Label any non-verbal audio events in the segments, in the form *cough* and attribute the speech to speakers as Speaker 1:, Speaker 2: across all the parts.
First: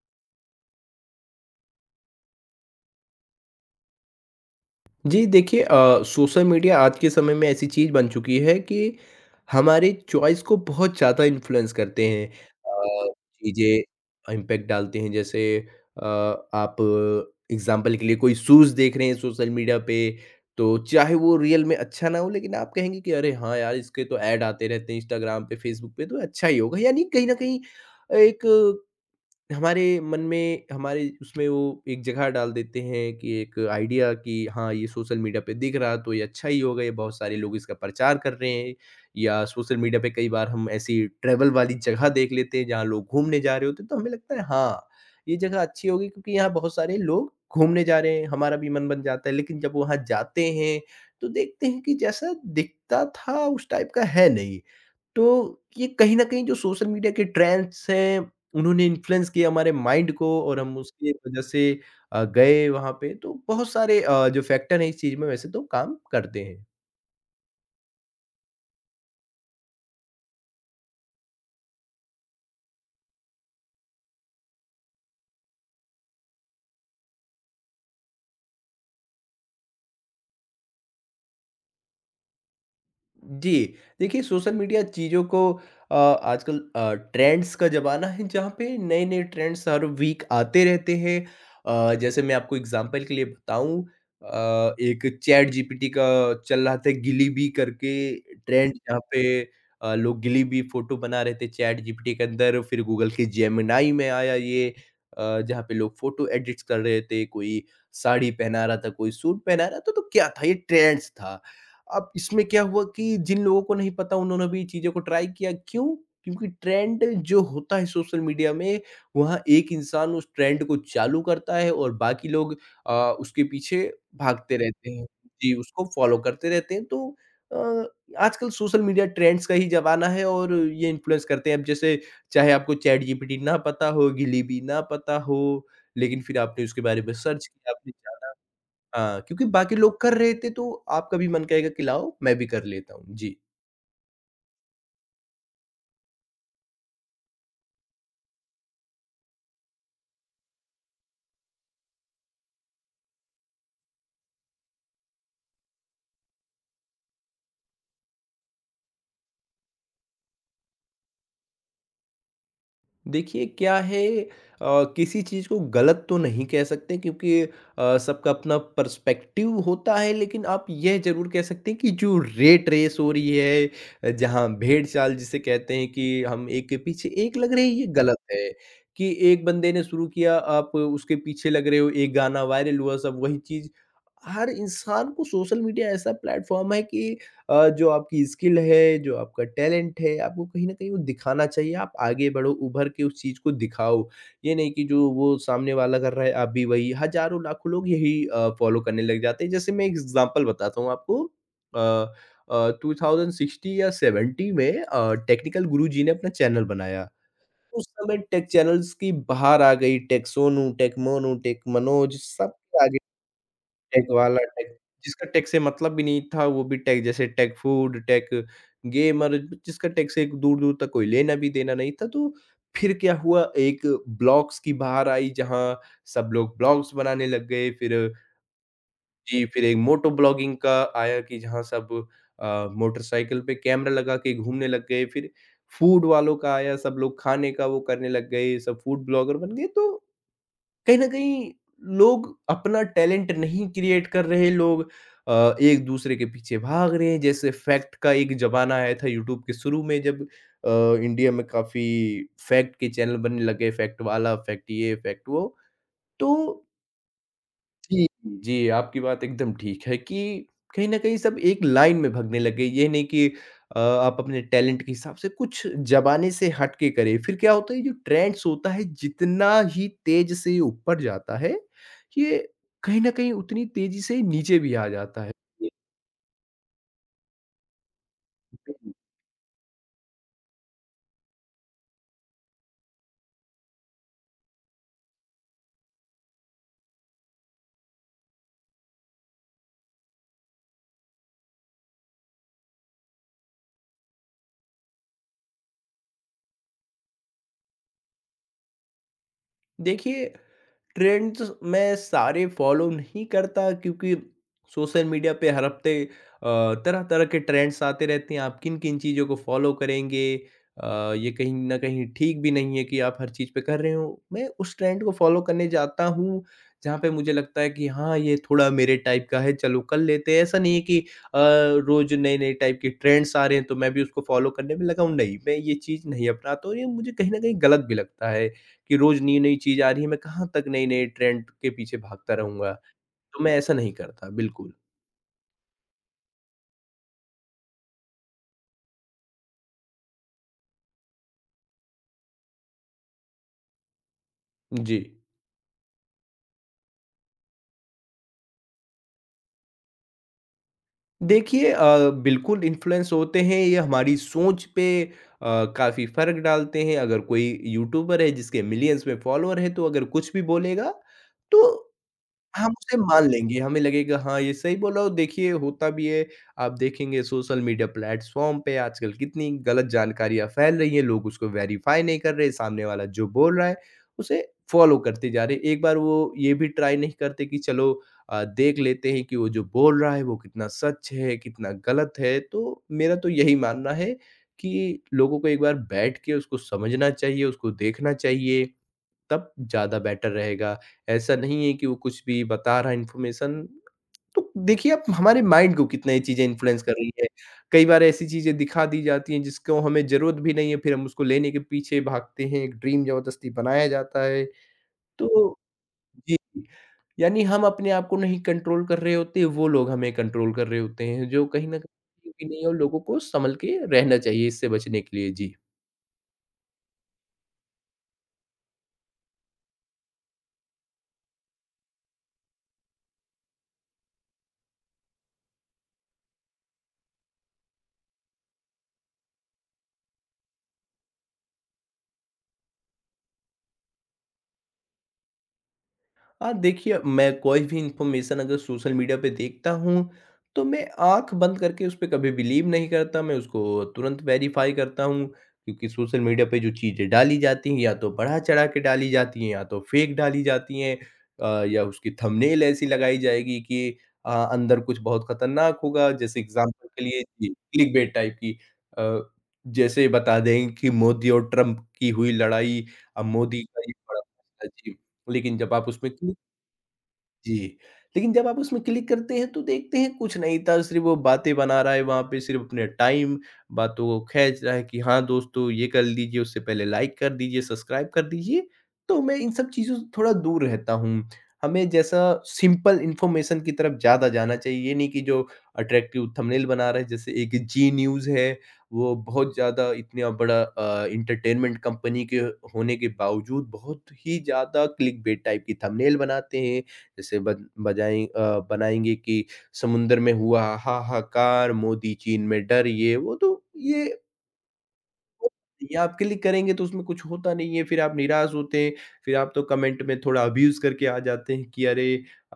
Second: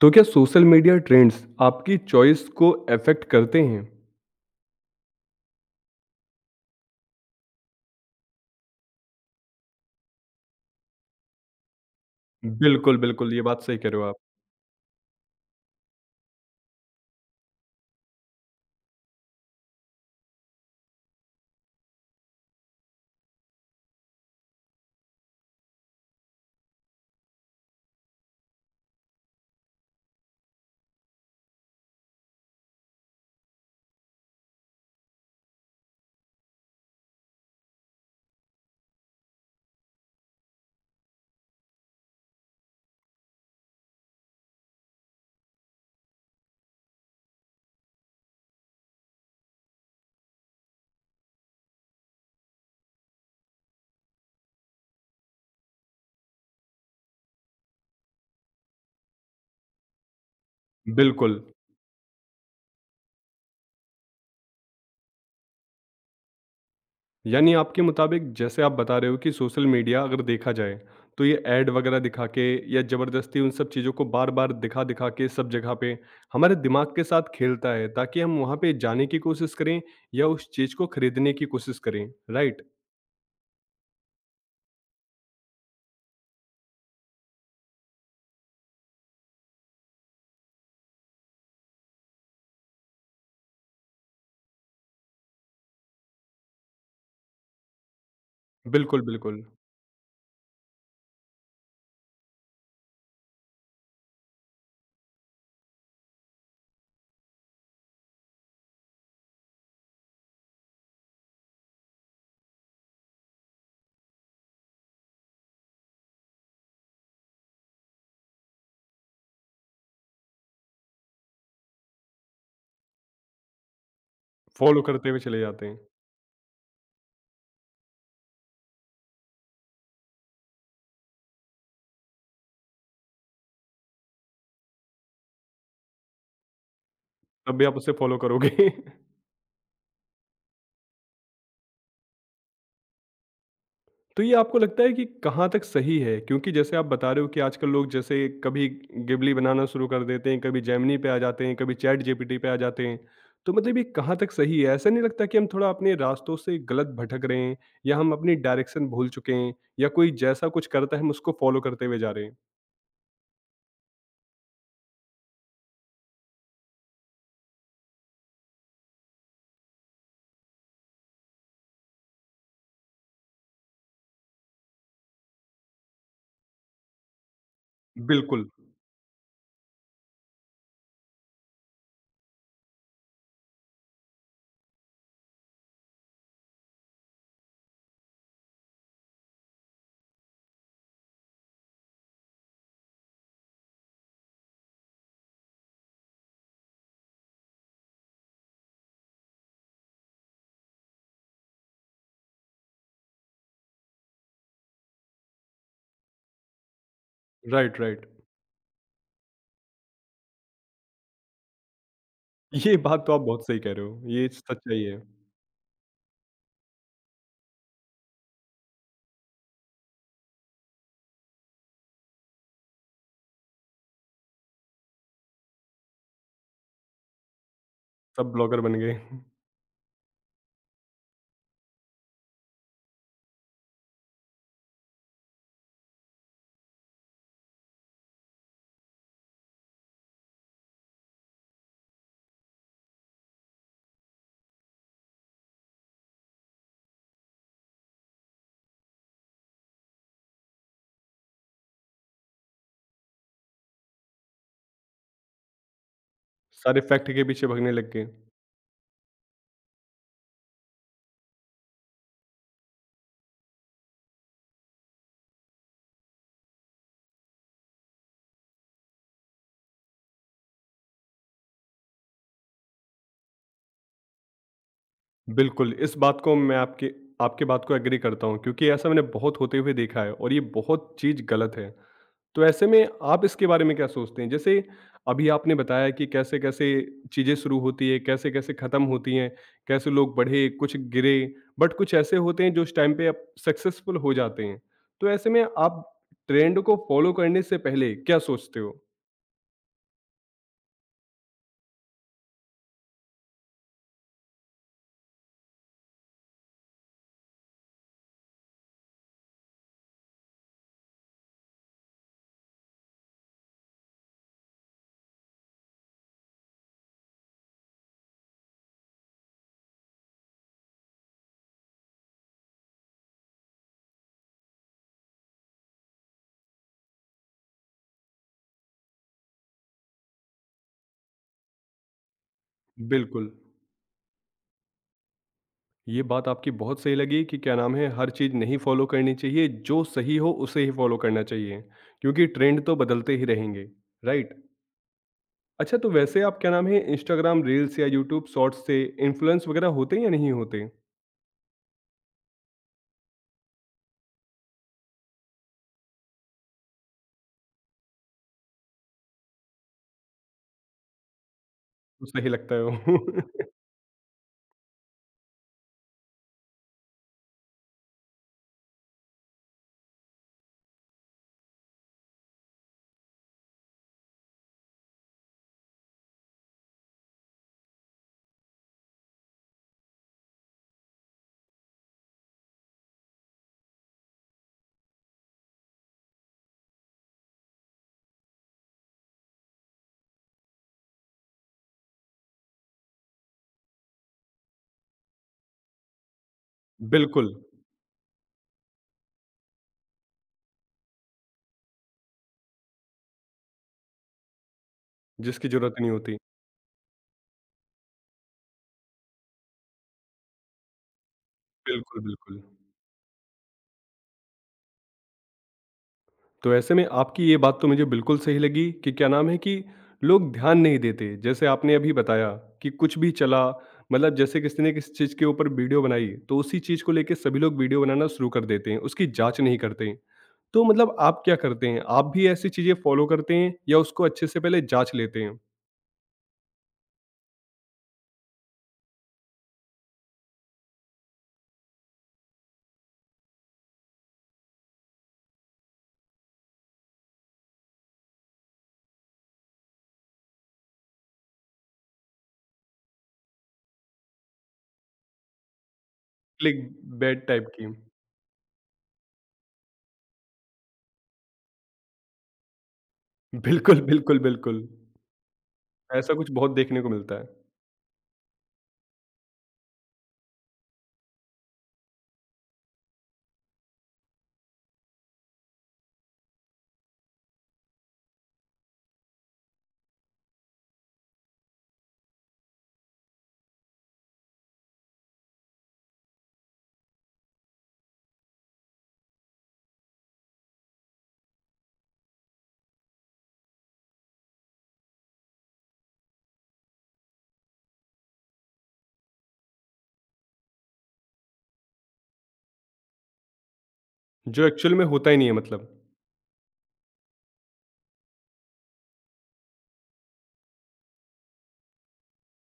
Speaker 1: तो क्या social media trends आपकी चॉइस को अफेक्ट करते हैं?
Speaker 2: जी, देखिए सोशल मीडिया आज के समय में ऐसी चीज़ बन चुकी है कि हमारे चॉइस को बहुत ज़्यादा इन्फ्लुएंस करते हैं,
Speaker 1: बिल्कुल, बिल्कुल, ये बात सही कह रहे हो आप।
Speaker 2: चीज़ें इम्पैक्ट डालते हैं। जैसे आप एग्जाम्पल के लिए कोई शूज़ देख रहे हैं सोशल मीडिया पे, तो चाहे वो रियल में अच्छा ना हो लेकिन आप कहेंगे कि अरे हाँ यार, इसके तो ऐड आते रहते हैं इंस्टाग्राम पे, फेसबुक पे, तो अच्छा ही होगा। यानी कहीं ना कहीं एक हमारे मन में हमारे उसमें वो एक जगह डाल देते हैं कि एक आइडिया कि हाँ, ये सोशल मीडिया पे दिख रहा तो ये अच्छा ही होगा, ये बहुत सारे लोग इसका प्रचार कर रहे हैं। या सोशल मीडिया पे कई बार हम ऐसी ट्रैवल वाली जगह देख लेते हैं जहाँ लोग घूमने जा रहे होते हैं, तो हमें लगता है हाँ, ये जगह अच्छी होगी क्योंकि यहाँ बहुत सारे लोग घूमने जा रहे हैं, हमारा भी मन बन जाता है। लेकिन जब वहाँ जाते हैं, तो देखते हैं कि जैसा दिखता था उस टाइप का है नहीं। तो ये कहीं न कहीं जो सोशल मीडिया के ट्रेंड्स हैं, उन्होंने इन्फ्लुएंस किया हमारे माइंड को और हम उसकी
Speaker 1: बिल्कुल,
Speaker 2: वजह से गए वहाँ पे। तो बहुत सारे जो फैक्टर हैं इस चीज़ में वैसे तो काम करते हैं।
Speaker 1: यानी आपके मुताबिक जैसे आप बता रहे हो कि सोशल मीडिया अगर देखा जाए, तो ये ऐड वगैरह दिखा के या ज़बरदस्ती उन सब चीज़ों को बार-बार दिखा-दिखा के सब जगह पे हमारे दिमाग के साथ खेलता है ताकि हम वहाँ पे जाने की कोशिश करें या उस चीज़ को खरीदने की कोशिश करें, राइट?
Speaker 2: जी, देखिए सोशल मीडिया चीज़ों को आजकल ट्रेंड्स का ज़माना है जहाँ पे नए-नए ट्रेंड्स हर वीक आते रहते हैं। जैसे मैं आपको एग्ज़ाम्पल के लिए बताऊँ, एक चैटजीपीटी का चल रहा था गिलीबी करके ट्रेंड हुँ। जहाँ
Speaker 1: बिल्कुल,
Speaker 2: पे
Speaker 1: बिल्कुल।
Speaker 2: लोग गिलीबी फ़ोटो बना रहे थे चैटजीपीटी के अंदर, फिर गूगल के जेमिनी में आया ये, जहाँ पे लोग फ़ोटो एडिट्स कर रहे थे, कोई साड़ी पहना रहा था, कोई सूट पहना रहा था, तो क्या था, ये ट्रेंड्स था। अब इसमें क्या हुआ कि जिन लोगों को नहीं पता उन्होंने भी चीज़ों को ट्राई किया। क्यों? क्योंकि ट्रेंड जो होता है सोशल मीडिया में, वहाँ एक इंसान उस ट्रेंड को चालू करता है और बाकी लोग अ, उसके पीछे भागते
Speaker 1: फ़ॉलो
Speaker 2: रहते हैं।
Speaker 1: करते हुए चले
Speaker 2: जी,
Speaker 1: जाते हैं,
Speaker 2: उसको फ़ॉलो करते रहते हैं, तो अ, आजकल सोशल मीडिया ट्रेंड्स का ही ज़माना है और ये इन्फ्लुएंस करते हैं। अब जैसे चाहे आपको चैट जीपीटी ना पता हो, गिलीबी ना पता हो, लेकिन फिर आपने उसके बारे में सर्च
Speaker 1: तब भी
Speaker 2: किया,
Speaker 1: आप
Speaker 2: आपने
Speaker 1: उसे फ़ॉलो
Speaker 2: जाना
Speaker 1: करोगे। *laughs*
Speaker 2: हाँ, क्योंकि बाकी लोग कर रहे थे तो आपका भी मन कहेगा कि लाओ मैं भी कर लेता हूँ। जी।
Speaker 1: तो ये आपको लगता है कि कहाँ तक सही है? क्योंकि जैसे आप बता रहे हो कि आजकल लोग जैसे कभी गिबली बनाना शुरू कर देते हैं, कभी जेमिनी पे आ जाते हैं, कभी चैट जीपीटी पे आ जाते हैं। तो मतलब ये कहाँ तक सही है? ऐसा नहीं लगता कि हम थोड़ा अपने रास्तों से गलत भटक रहे हैं या हम अपनी डायरेक्शन भूल चुके हैं या कोई जैसा कुछ करता है हम उसको फॉलो करते हुए जा रहे हैं?
Speaker 2: देखिए क्या है, किसी चीज़ को गलत तो नहीं कह सकते क्योंकि सबका अपना पर्सपेक्टिव होता है, लेकिन आप यह ज़रूर कह सकते हैं कि जो रेट रेस हो रही है, जहाँ भेड़-चाल जिसे कहते हैं कि हम एक के पीछे एक लग रहे हैं, ये गलत
Speaker 1: बिल्कुल।
Speaker 2: है। कि एक बंदे ने शुरू किया आप उसके पीछे लग रहे हो, एक गाना वायरल हुआ सब वही चीज़। हर इंसान को सोशल मीडिया ऐसा प्लेटफ़ॉर्म है कि जो आपकी स्किल है, जो आपका टैलेंट है, आपको कहीं न कहीं वो दिखाना चाहिए। आप आगे बढ़ो, उभर के उस चीज़ को दिखाओ। ये नहीं कि जो वो सामने वाला कर रहा है, आप भी वही। हज़ारों, लाखों लोग यही फ़ॉलो करने लग जाते हैं। जैसे मैं एग्ज़ाम्पल बताता हूँ आपको अ 2060 या 70 में टेक्निकल गुरुजी ने अपना चैनल बनाया।
Speaker 1: राइट,
Speaker 2: उस
Speaker 1: राइट।
Speaker 2: समय टेक चैनल्स की बहार आ गई। Tech Sonu, tech Monu, tech Manoj, सब
Speaker 1: ये
Speaker 2: आ
Speaker 1: बात तो आप बहुत सही कह रहे
Speaker 2: टेक
Speaker 1: हो। ये
Speaker 2: वाला टेक,
Speaker 1: सच्चाई है।
Speaker 2: जिसका टेक से मतलब भी नहीं था वो भी टेक। जैसे टेक फूड, टेक गेमर, जिसका टेक से दूर-दूर तक कोई लेना भी देना नहीं था। तो फिर क्या हुआ, एक ब्लॉग्स की बहार आई जहाँ सब लोग ब्लॉग्स बनाने लग गए। फिर
Speaker 1: सब ब्लॉगर बन गए। *laughs*
Speaker 2: जी, फिर एक मोटो ब्लॉगिंग का आया कि जहाँ सब मोटरसाइकिल पे कैमरा लगा के घूमने लग गए। फिर फूड वालों का आया, सब लोग खाने का वो करने लग गए, सब फूड ब्लॉगर बन गए। तो कहीं न कहीं लोग अपना टैलेंट नहीं क्रिएट कर रहे, लोग एक-दूसरे के पीछे भाग रहे हैं। जैसे फैक्ट का एक ज़माना आया था यूट्यूब के शुरू में, जब अ, इंडिया में काफ़ी फैक्ट के चैनल बनने लगे, फैक्ट वाला, फैक्ट ये, फैक्ट वो। तो
Speaker 1: सारे फैक्ट के पीछे भगने लग
Speaker 2: जी,
Speaker 1: गए।
Speaker 2: जी, आपकी बात एकदम ठीक है कि कहीं न कहीं सब एक लाइन में भागने लग गए। ये नहीं कि आप अपने टैलेंट के हिसाब से कुछ ज़माने से हट के करें। फिर क्या होता है, ये जो ट्रेंड्स होता है, जितना ही तेज़ से ये ऊपर जाता है, ये कहीं न कहीं उतनी तेज़ी से नीचे भी आ जाता है।
Speaker 1: बिल्कुल, इस बात को मैं आपकी आपकी बात को एग्री करता हूँ क्योंकि ऐसा मैंने बहुत होते हुए देखा है और ये बहुत चीज़ गलत है। तो ऐसे में आप इसके बारे में क्या सोचते हैं? जैसे अभी आपने बताया कि कैसे-कैसे चीज़ें शुरू होती है, कैसे-कैसे ख़त्म होती हैं, कैसे लोग बढ़े, कुछ गिरे, बट कुछ ऐसे होते हैं जो उस टाइम पे अप सक्सेसफुल हो जाते हैं। तो ऐसे में आप ट्रेंड को फ़ॉलो करने से पहले क्या सोचते हो?
Speaker 2: देखिए ट्रेंड्स मैं सारे फॉलो नहीं करता क्योंकि सोशल मीडिया पे हर हफ्ते तरह तरह के ट्रेंड्स आते रहते हैं, आप किन किन चीज़ों को फॉलो करेंगे? ये कहीं ना कहीं ठीक भी नहीं है कि आप हर चीज़ पे कर रहे हो। मैं उस ट्रेंड को फॉलो करने जाता हूँ जहाँ पे मुझे लगता है कि हाँ, ये थोड़ा मेरे टाइप का है, चलो कर लेते हैं। ऐसा नहीं है कि रोज नए नए टाइप के ट्रेंड्स आ रहे हैं तो मैं भी उसको फॉलो करने में लगा हूँ। नहीं, मैं ये चीज़ नहीं अपनाता हूँ, ये मुझे कहीं ना कहीं गलत भी लगता है कि रोज़ नई-नई चीज़ आ रही है, मैं कहाँ तक नए-नए ट्रेंड के पीछे भागता रहूँगा।
Speaker 1: बिल्कुल।
Speaker 2: तो मैं ऐसा नहीं करता, बिल्कुल।
Speaker 1: ये बात आपकी बहुत सही लगी कि क्या नाम है हर चीज़ नहीं फॉलो करनी चाहिए, जो सही हो उसे ही फॉलो करना चाहिए, क्योंकि ट्रेंड तो बदलते ही रहेंगे, राइट?
Speaker 2: जी।
Speaker 1: अच्छा तो वैसे आप क्या नाम है इंस्टाग्राम रील्स या यूट्यूब शॉर्ट्स से इन्फ्लुएंस वगैरह होते हैं या नहीं होते?
Speaker 2: देखिए बिल्कुल इन्फ्लुएंस होते हैं, ये हमारी सोच पे काफ़ी फ़र्क डालते हैं। अगर कोई यूट्यूबर है जिसके मिलियंस में फ़ॉलोअर हैं, तो अगर कुछ भी बोलेगा, तो
Speaker 1: तो सही लगता है
Speaker 2: हम उसे
Speaker 1: वो।
Speaker 2: मान
Speaker 1: *laughs*
Speaker 2: लेंगे, हमें लगेगा हाँ, ये सही बोला। और देखिए होता भी है, आप देखेंगे सोशल मीडिया प्लेटफ़ॉर्म पे आजकल कितनी गलत जानकारियाँ फैल रही हैं, लोग उसको वेरीफ़ाई नहीं कर रहे, सामने वाला जो बोल रहा है, उसे फ़ॉलो करते जा रहे हैं। एक बार वो ये भी ट्राई नहीं करते कि चलो देख लेते हैं कि वो जो बोल रहा है, वो कितना सच है, कितना गलत है। तो मेरा तो यही मानना है कि लोगों को एक बार बैठ के उसको समझना चाहिए, उसको देखना चाहिए। तब ज़्यादा बेटर रहेगा। ऐसा नहीं है कि वो कुछ भी बता रहा है इन्फॉर्मेशन। तो देखिए, आप हमारे माइंड को कितना ये चीज़ें इन्फ्लुएंस कर रही है।
Speaker 1: बिल्कुल,
Speaker 2: कई बार ऐसी चीज़ें दिखा दी जाती हैं जिसको हमें ज़रूरत भी नहीं है, फिर हम उसको लेने के पीछे भागते हैं, एक ड्रीम ज़बरदस्ती बनाया जाता है।
Speaker 1: जिसकी
Speaker 2: तो
Speaker 1: ज़रूरत ही नहीं होती।
Speaker 2: जी, यानी हम अपने आप को नहीं कंट्रोल कर रहे होते, वो लोग हमें कंट्रोल कर रहे होते हैं, जो कहीं न कहीं
Speaker 1: बिल्कुल,
Speaker 2: ठीक
Speaker 1: बिल्कुल।
Speaker 2: भी नहीं है और लोगों को संभल के रहना चाहिए इससे बचने के लिए। जी।
Speaker 1: तो ऐसे में आपकी ये बात तो मुझे बिल्कुल सही लगी कि क्या नाम है कि लोग ध्यान नहीं देते। जैसे आपने अभी बताया कि कुछ भी चला मतलब जैसे किसी ने किसी चीज़ के ऊपर वीडियो बनाई, तो उसी चीज़ को लेके सभी लोग वीडियो बनाना शुरू कर देते हैं, उसकी जाँच नहीं करते। हैं। तो मतलब आप क्या करते हैं? आप भी ऐसी चीज़ें फ़ॉलो करते हैं या उसको अच्छे से पहले जाँच लेते हैं?
Speaker 2: हाँ, देखिए मैं कोई भी इन्फॉर्मेशन अगर सोशल मीडिया पे देखता हूँ, तो मैं आँख बंद करके उस पे कभी बिलीव नहीं करता, मैं उसको तुरंत वेरीफ़ाई करता हूँ। क्योंकि सोशल मीडिया पे जो चीज़ें डाली जाती हैं, या तो बढ़ा-चढ़ा के डाली जाती हैं, या तो फ़ेक डाली जाती हैं, या उसकी थंबनेल ऐसी लगाई जाएगी कि अंदर कुछ बहुत खतरनाक होगा। जैसे
Speaker 1: क्लिक
Speaker 2: एग्ज़ाम्पल के लिए
Speaker 1: बैट
Speaker 2: जी,
Speaker 1: टाइप की।
Speaker 2: क्लिकबेट टाइप की। अ, जैसे बता दें कि मोदी और ट्रंप की हुई लड़ाई, अब मोदी का
Speaker 1: बिल्कुल,
Speaker 2: ये
Speaker 1: बिल्कुल,
Speaker 2: बड़ा
Speaker 1: बिल्कुल।
Speaker 2: फैसला। जी, लेकिन जब आप उसमें
Speaker 1: ऐसा कुछ
Speaker 2: क्लिक
Speaker 1: बहुत देखने को मिलता है,
Speaker 2: जी, लेकिन जब आप उसमें क्लिक करते हैं तो देखते हैं कुछ नहीं था, सिर्फ़ वो बातें बना रहा है वहाँ पे, सिर्फ़ अपने टाइम, बातों को खींच रहा है कि हाँ दोस्तों ये कर लीजिए, उससे पहले लाइक कर दीजिए, सब्सक्राइब कर दीजिए। तो मैं इन सब चीज़ों से थोड़ा दूर रहता हूँ। हमें जैसा सिंपल इन्फॉर्मेशन की तरफ ज़्यादा जाना चाहिए, ये नहीं कि जो अट्रैक्टिव थंबनेल बना रहा है। जैसे एक जी न्यूज़ है, वो बहुत ज़्यादा इतना बड़ा एंटरटेनमेंट कंपनी के होने के बावजूद बहुत ही ज़्यादा क्लिकबेट टाइप की थंबनेल बनाते हैं। जैसे बद बजाएँ बनाएँगे कि समुंदर में हुआ हाहाकार, मोदी चीन में डर, ये वो तो ये
Speaker 1: जो एक्चुअल में होता ही नहीं है मतलब।
Speaker 2: ये आपके लिए करेंगे। तो उसमें कुछ होता नहीं है, फिर आप निराश होते हैं, फिर आप तो कमेंट में थोड़ा अब्यूज़ करके आ जाते हैं कि अरे!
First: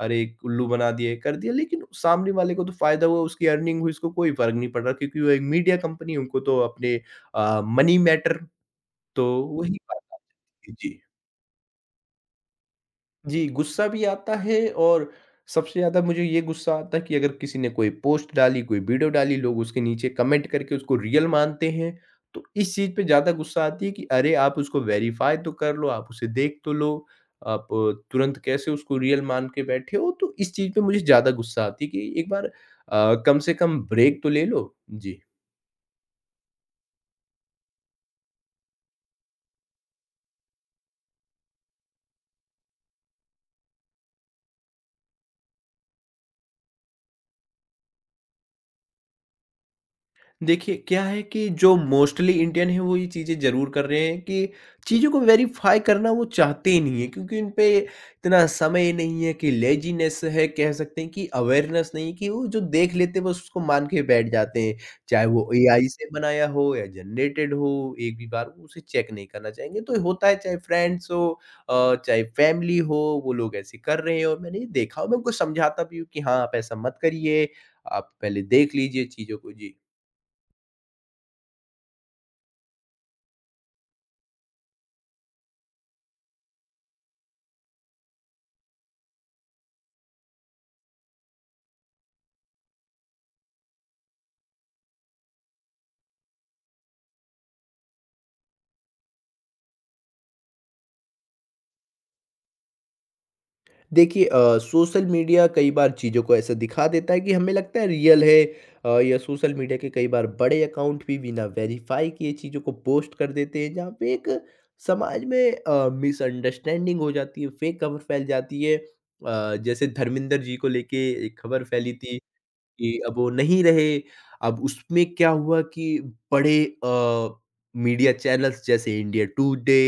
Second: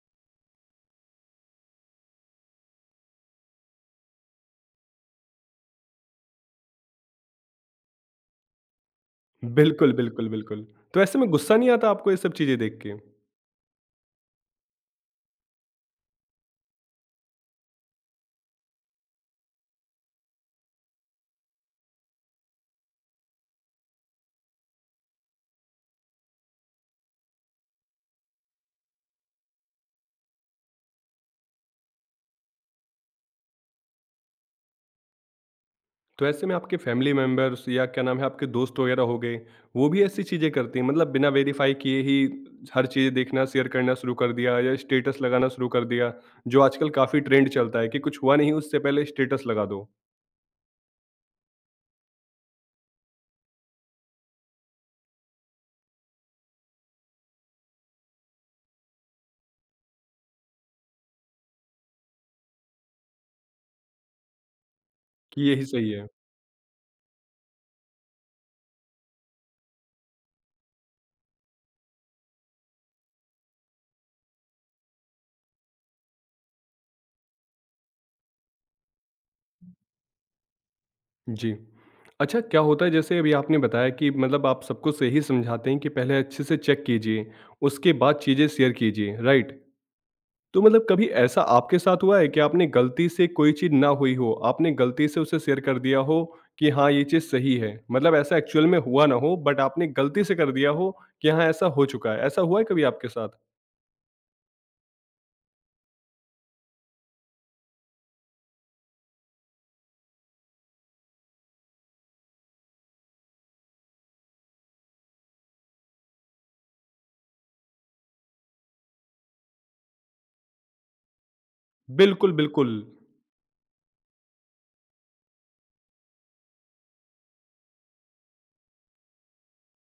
Speaker 2: अरे! उल्लू बना दिए, कर दिया। लेकिन सामने वाले को तो फ़ायदा हुआ, उसकी अर्निंग हुई, उसको कोई फ़र्क नहीं पड़ रहा क्योंकि वो एक मीडिया कंपनी है, उनको तो अपने मनी मैटर। तो वही
Speaker 1: बिल्कुल,
Speaker 2: बात
Speaker 1: बिल्कुल, बिल्कुल।
Speaker 2: आती है। जी।
Speaker 1: तो ऐसे में गुस्सा नहीं आता आपको ये सब चीज़ें देख के?
Speaker 2: जी, गुस्सा भी आता है। और सबसे ज़्यादा मुझे ये गुस्सा आता है कि अगर किसी ने कोई पोस्ट डाली, कोई वीडियो डाली, लोग उसके नीचे कमेंट करके उसको रियल मानते हैं, तो इस चीज़ पे ज़्यादा गुस्सा आती है कि अरे! आप उसको वेरीफ़ाई तो कर लो, आप उसे देख तो लो, आप तुरंत कैसे उसको रियल मान के बैठे हो? तो इस चीज़ पे मुझे ज़्यादा गुस्सा आती है कि एक बार कम से कम ब्रेक तो ले लो। जी।
Speaker 1: तो ऐसे में आपके फैमिली मेंबर्स या क्या नाम है आपके दोस्त वगैरह हो गए वो भी ऐसी चीज़ें करती हैं मतलब बिना वेरीफाई किए ही हर चीज़ देखना शेयर करना शुरू कर दिया या स्टेटस लगाना शुरू कर दिया जो आजकल काफ़ी ट्रेंड चलता है कि कुछ हुआ नहीं उससे पहले स्टेटस लगा दो
Speaker 2: देखिए, क्या है कि जो मोस्टली इंडियन हैं, वो ये चीज़ें ज़रूर कर रहे हैं कि चीज़ों को वेरीफ़ाई करना वो चाहते ही नहीं है क्योंकि उन पे इतना समय नहीं है कि लेज़ीनेस है, कह सकते हैं कि अवेयरनेस नहीं है कि वो जो देख लेते हैं, बस उसको मान के बैठ जाते हैं। चाहे वो
Speaker 1: कि यही
Speaker 2: एआई
Speaker 1: सही है।
Speaker 2: से बनाया हो या जनरेटेड हो, एक भी बार वो उसे चेक नहीं करना चाहेंगे। तो होता है, चाहे फ्रेंड्स हो चाहे फ़ैमिली हो, वो लोग ऐसे कर रहे हैं और मैंने ये देखा और मैं उनको समझाता भी हूँ कि, "हाँ, आप ऐसा मत करिए, आप पहले देख लीजिए चीज़ों को।" जी।
Speaker 1: जी, अच्छा क्या होता है जैसे अभी आपने बताया कि मतलब आप सबको सही समझाते हैं कि पहले अच्छे से चेक कीजिए उसके बाद चीज़ें शेयर कीजिए, राइट? तो मतलब कभी ऐसा आपके साथ हुआ है कि आपने गलती से कोई चीज़ ना हुई हो, आपने गलती से उसे शेयर कर दिया हो कि हाँ, ये चीज़ सही है? मतलब ऐसा एक्चुअल में हुआ ना हो बट आपने गलती से कर दिया हो कि हाँ, ऐसा हो चुका है। ऐसा हुआ है कभी आपके साथ?
Speaker 2: देखिए सोशल मीडिया कई बार चीज़ों को ऐसा दिखा देता है कि हमें लगता है रियल है। या सोशल मीडिया के कई बार बड़े अकाउंट भी बिना वेरीफाई किए चीज़ों को पोस्ट कर देते हैं जहाँ पे एक समाज में मिसअंडरस्टैंडिंग हो जाती है, फेक खबर फैल जाती है। जैसे धर्मेंद्र जी को लेके एक खबर फैली थी
Speaker 1: बिल्कुल, बिल्कुल,
Speaker 2: कि अब वो नहीं रहे। अब उसमें क्या हुआ कि बड़े अ, मीडिया चैनल्स जैसे इंडिया टुडे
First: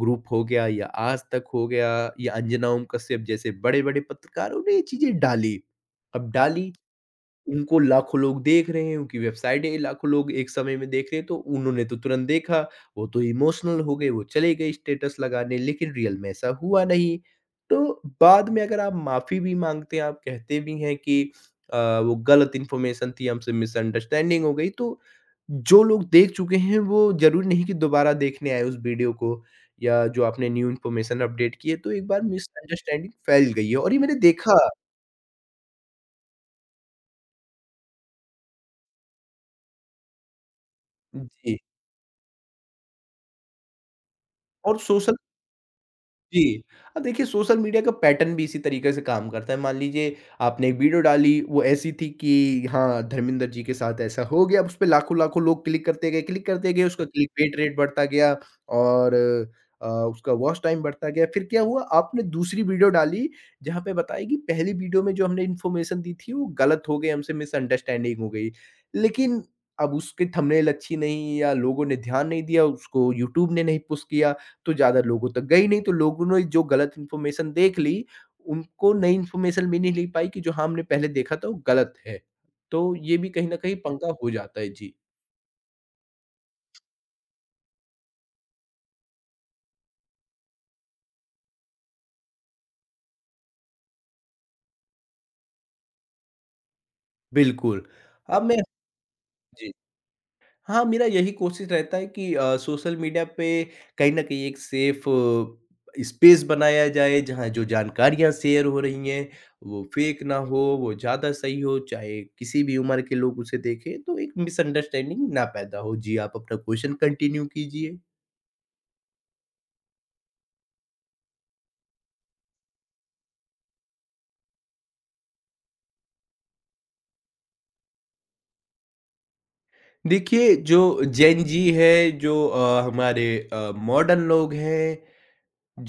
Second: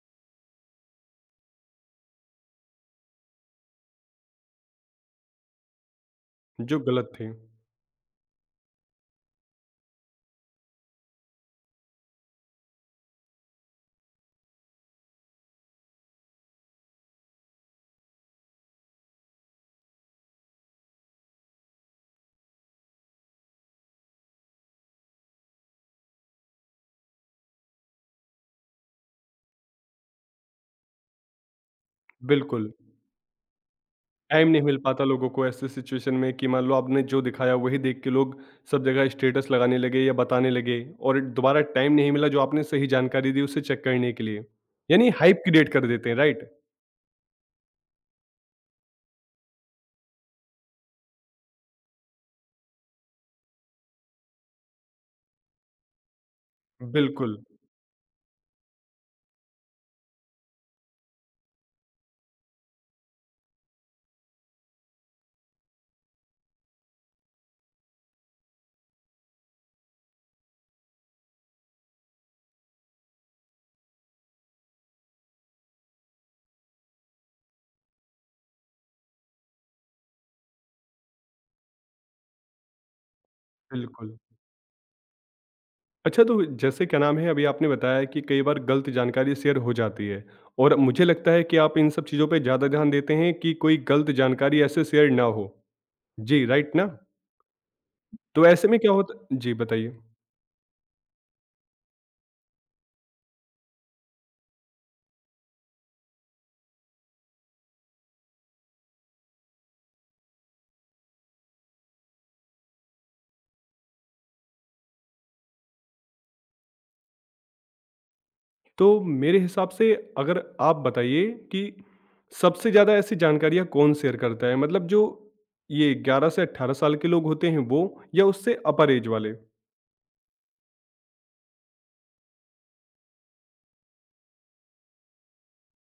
Speaker 2: ग्रुप हो गया या आज तक हो गया या अंजना ओम कश्यप जैसे बड़े-बड़े पत्रकारों ने ये चीज़ें डाली। अब डाली
Speaker 1: जो गलत थे।
Speaker 2: उनको लाखों लोग देख रहे हैं, उनकी वेबसाइट है, लाखों लोग एक समय में देख रहे हैं, तो उन्होंने तो तुरंत देखा, वो तो इमोशनल हो गए, वो चले गए स्टेटस लगाने, लेकिन रियल में ऐसा हुआ नहीं। तो बाद में अगर आप माफ़ी भी माँगते हैं, आप कहते भी हैं कि अ, वो गलत इन्फॉर्मेशन थी, हमसे मिसअंडरस्टैंडिंग हो गई, तो जो लोग देख चुके हैं, वो ज़रूरी नहीं कि दोबारा देखने आएँ उस वीडियो को या जो आपने न्यू इन्फॉर्मेशन अपडेट की है, तो एक बार
Speaker 1: बिल्कुल,
Speaker 2: मिसअंडरस्टैंडिंग फैल गई है और ये मैंने
Speaker 1: टाइम
Speaker 2: देखा।
Speaker 1: नहीं मिल पाता लोगों को ऐसे सिचुएशन में कि मान लो आपने जो दिखाया वही देख के लोग सब जगह स्टेटस लगाने लगे या बताने लगे और
Speaker 2: जी,
Speaker 1: दोबारा टाइम नहीं मिला जो आपने सही जानकारी दी उसे चेक करने के लिए।
Speaker 2: और
Speaker 1: यानी
Speaker 2: सोशल।
Speaker 1: हाइप क्रिएट कर देते हैं, राइट?
Speaker 2: जी। अब देखिए सोशल मीडिया का पैटर्न भी इसी तरीके से काम करता है। मान लीजिए आपने एक वीडियो डाली, वो ऐसी थी कि हाँ, धर्मेंद्र जी के साथ ऐसा हो गया। अब उसपे लाखों-लाखों लोग क्लिक करते गए, उसका
Speaker 1: बिल्कुल।
Speaker 2: क्लिकबेट रेट बढ़ता गया और उसका वॉच टाइम बढ़ता गया। फिर क्या हुआ आपने दूसरी वीडियो डाली जहाँ पे बताया कि पहली वीडियो में जो हमने इन्फॉर्मेशन दी थी वो गलत हो गई, हमसे मिसअंडरस्टैंडिंग हो गई। लेकिन अब उसकी थंबनेल अच्छी नहीं या लोगों ने ध्यान नहीं दिया, उसको यूट्यूब ने नहीं पुश किया। तो ज़्यादा लोगों तक गई नहीं, तो लोगों ने जो गलत इन्फॉर्मेशन देख ली, उनको नई इन्फॉर्मेशन भी नहीं मिल पाई कि जो हमने पहले देखा था वो गलत है। तो ये भी कहीं न कहीं पंगा
Speaker 1: बिल्कुल।
Speaker 2: हो जाता है। जी,
Speaker 1: अच्छा तो जैसे क्या नाम है अभी आपने बताया कि कई बार गलत जानकारी शेयर हो जाती है और मुझे लगता है कि आप इन सब चीज़ों पे ज़्यादा ध्यान देते हैं कि कोई गलत जानकारी ऐसे शेयर ना हो। जी, राइट ना?
Speaker 2: बिल्कुल। अब
Speaker 1: तो
Speaker 2: मैं।
Speaker 1: ऐसे में क्या होता जी,
Speaker 2: जी।
Speaker 1: बताइए।
Speaker 2: हाँ, मेरा यही कोशिश रहता है कि सोशल मीडिया पे कहीं न कहीं एक सेफ स्पेस बनाया जाए, जहाँ जो जानकारियाँ शेयर हो रही हैं, वो फेक ना हो, वो ज़्यादा सही हो, चाहे किसी भी उम्र के लोग उसे देखें, तो एक मिसअंडरस्टैंडिंग ना पैदा हो। जी, आप अपना क्वेश्चन कंटिन्यू कीजिए।
Speaker 1: तो मेरे हिसाब से अगर आप बताइए कि सबसे ज़्यादा ऐसी जानकारियाँ कौन शेयर करता है? मतलब जो ये 11 से 18 साल के लोग होते हैं वो या उससे अपर ऐज वाले?
Speaker 2: देखिए, जो जेन जी है, जो हमारे मॉडर्न लोग हैं,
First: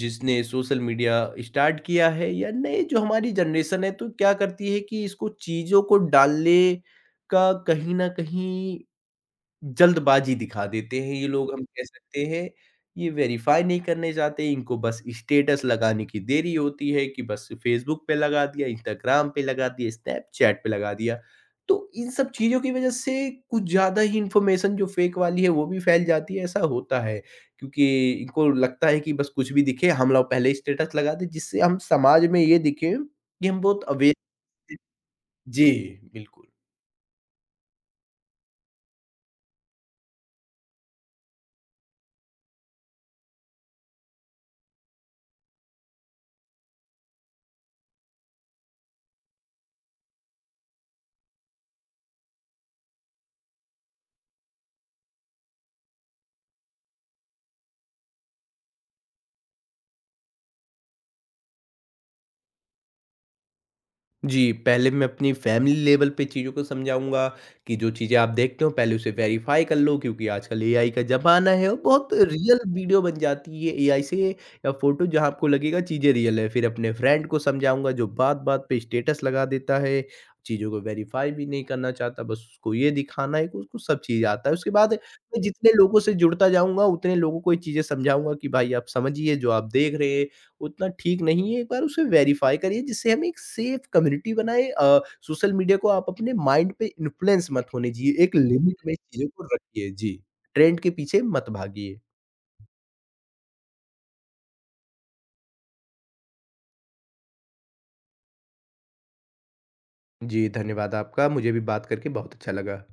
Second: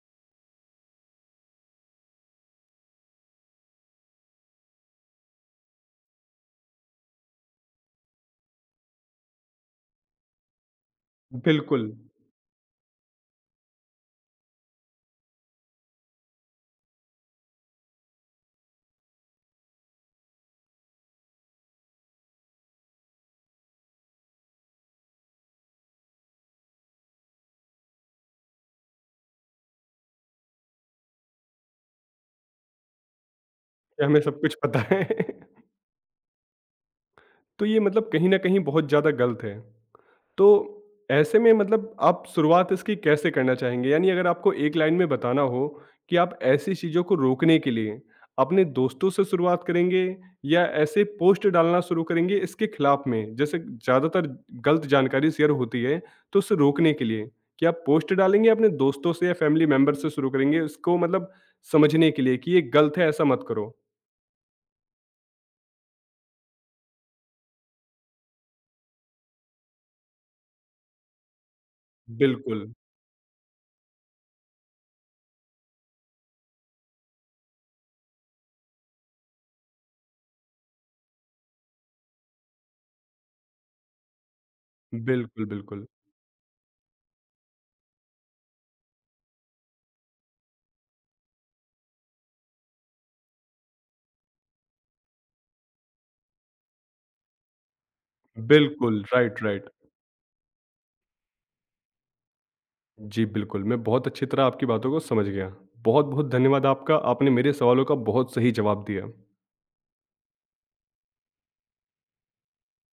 Speaker 2: जिसने सोशल मीडिया स्टार्ट किया है या नए जो हमारी जनरेशन है, तो क्या करती है कि इसको चीज़ों को डालने का कहीं न कहीं जल्दबाज़ी दिखा देते हैं ये लोग हम कह
Speaker 1: बिल्कुल,
Speaker 2: सकते हैं, ये वेरीफ़ाई नहीं करने जाते, इनको बस स्टेटस लगाने की देरी होती है कि बस फ़ेसबुक पे लगा दिया, इंस्टाग्राम पे लगा दिया, स्नैपचैट पे लगा दिया। तो इन सब चीज़ों की वज़ह से कुछ ज़्यादा ही इन्फॉर्मेशन जो फ़ेक वाली है वो भी फैल जाती है, ऐसा होता है। क्योंकि इनको लगता है कि बस कुछ भी दिखे हम लोग पहले स्टेटस लगा दें जिससे हम समाज में ये दिखें कि हम बहुत
Speaker 1: कि
Speaker 2: अवेयर।
Speaker 1: हमें सब कुछ पता है।
Speaker 2: जी, बिल्कुल।
Speaker 1: तो ये मतलब कहीं न कहीं बहुत ज़्यादा गलत है। तो ऐसे में मतलब आप शुरुआत इसकी कैसे करना चाहेंगे? यानी अगर आपको एक लाइन में बताना हो कि आप ऐसी चीज़ों को रोकने के लिए अपने दोस्तों से शुरुआत करेंगे या ऐसे पोस्ट डालना शुरू करेंगे इसके खिलाफ में? जैसे ज़्यादातर गलत जानकारी शेयर होती है, तो उसे रोकने के लिए क्या आप पोस्ट डालेंगे या अपने दोस्तों से या फैमिली मेंबर से शुरू करेंगे इसको मतलब समझने के लिए कि ये गलत है ऐसा मत करो?
Speaker 2: जी, पहले मैं अपनी फ़ैमिली लेवल पे चीज़ों को समझाऊँगा कि जो चीज़ें आप देखते हो पहले उसे वेरीफ़ाई कर लो क्योंकि आजकल एआई का ज़माना है और बहुत रियल
Speaker 1: बिल्कुल,
Speaker 2: वीडियो बन जाती है एआई से या फ़ोटो जहाँ आपको लगेगा चीज़ें रियल है। फिर अपने फ्रेंड को समझाऊँगा जो बात-बात पे स्टेटस लगा देता है, चीज़ों को वेरीफ़ाई भी नहीं करना चाहता बस उसको ये दिखाना है कि उसको सब चीज़ आता है। उसके बाद मैं
Speaker 1: बिल्कुल,
Speaker 2: जितने
Speaker 1: बिल्कुल।
Speaker 2: लोगों से जुड़ता जाऊँगा उतने लोगों को ये चीज़ें समझाऊँगा कि भाई आप समझिए जो आप देख रहे हैं उतना ठीक नहीं है, एक बार उसे वेरीफ़ाई करिए जिससे हम एक सेफ़ कम्युनिटी बनाएँ। सोशल मीडिया को आप अपने माइंड पे इन्फ्लुएंस मत होने दीजिए, एक लिमिट में
Speaker 1: बिल्कुल,
Speaker 2: चीज़ों को
Speaker 1: राइट, राइट।
Speaker 2: रखिए। जी, ट्रेंड के पीछे मत भागिए।
Speaker 1: जी, बिल्कुल, मैं बहुत अच्छी तरह आपकी बातों को समझ गया। बहुत-बहुत धन्यवाद आपका, आपने मेरे सवालों का बहुत सही जवाब दिया।
Speaker 2: जी, धन्यवाद आपका, मुझे भी बात करके बहुत अच्छा लगा।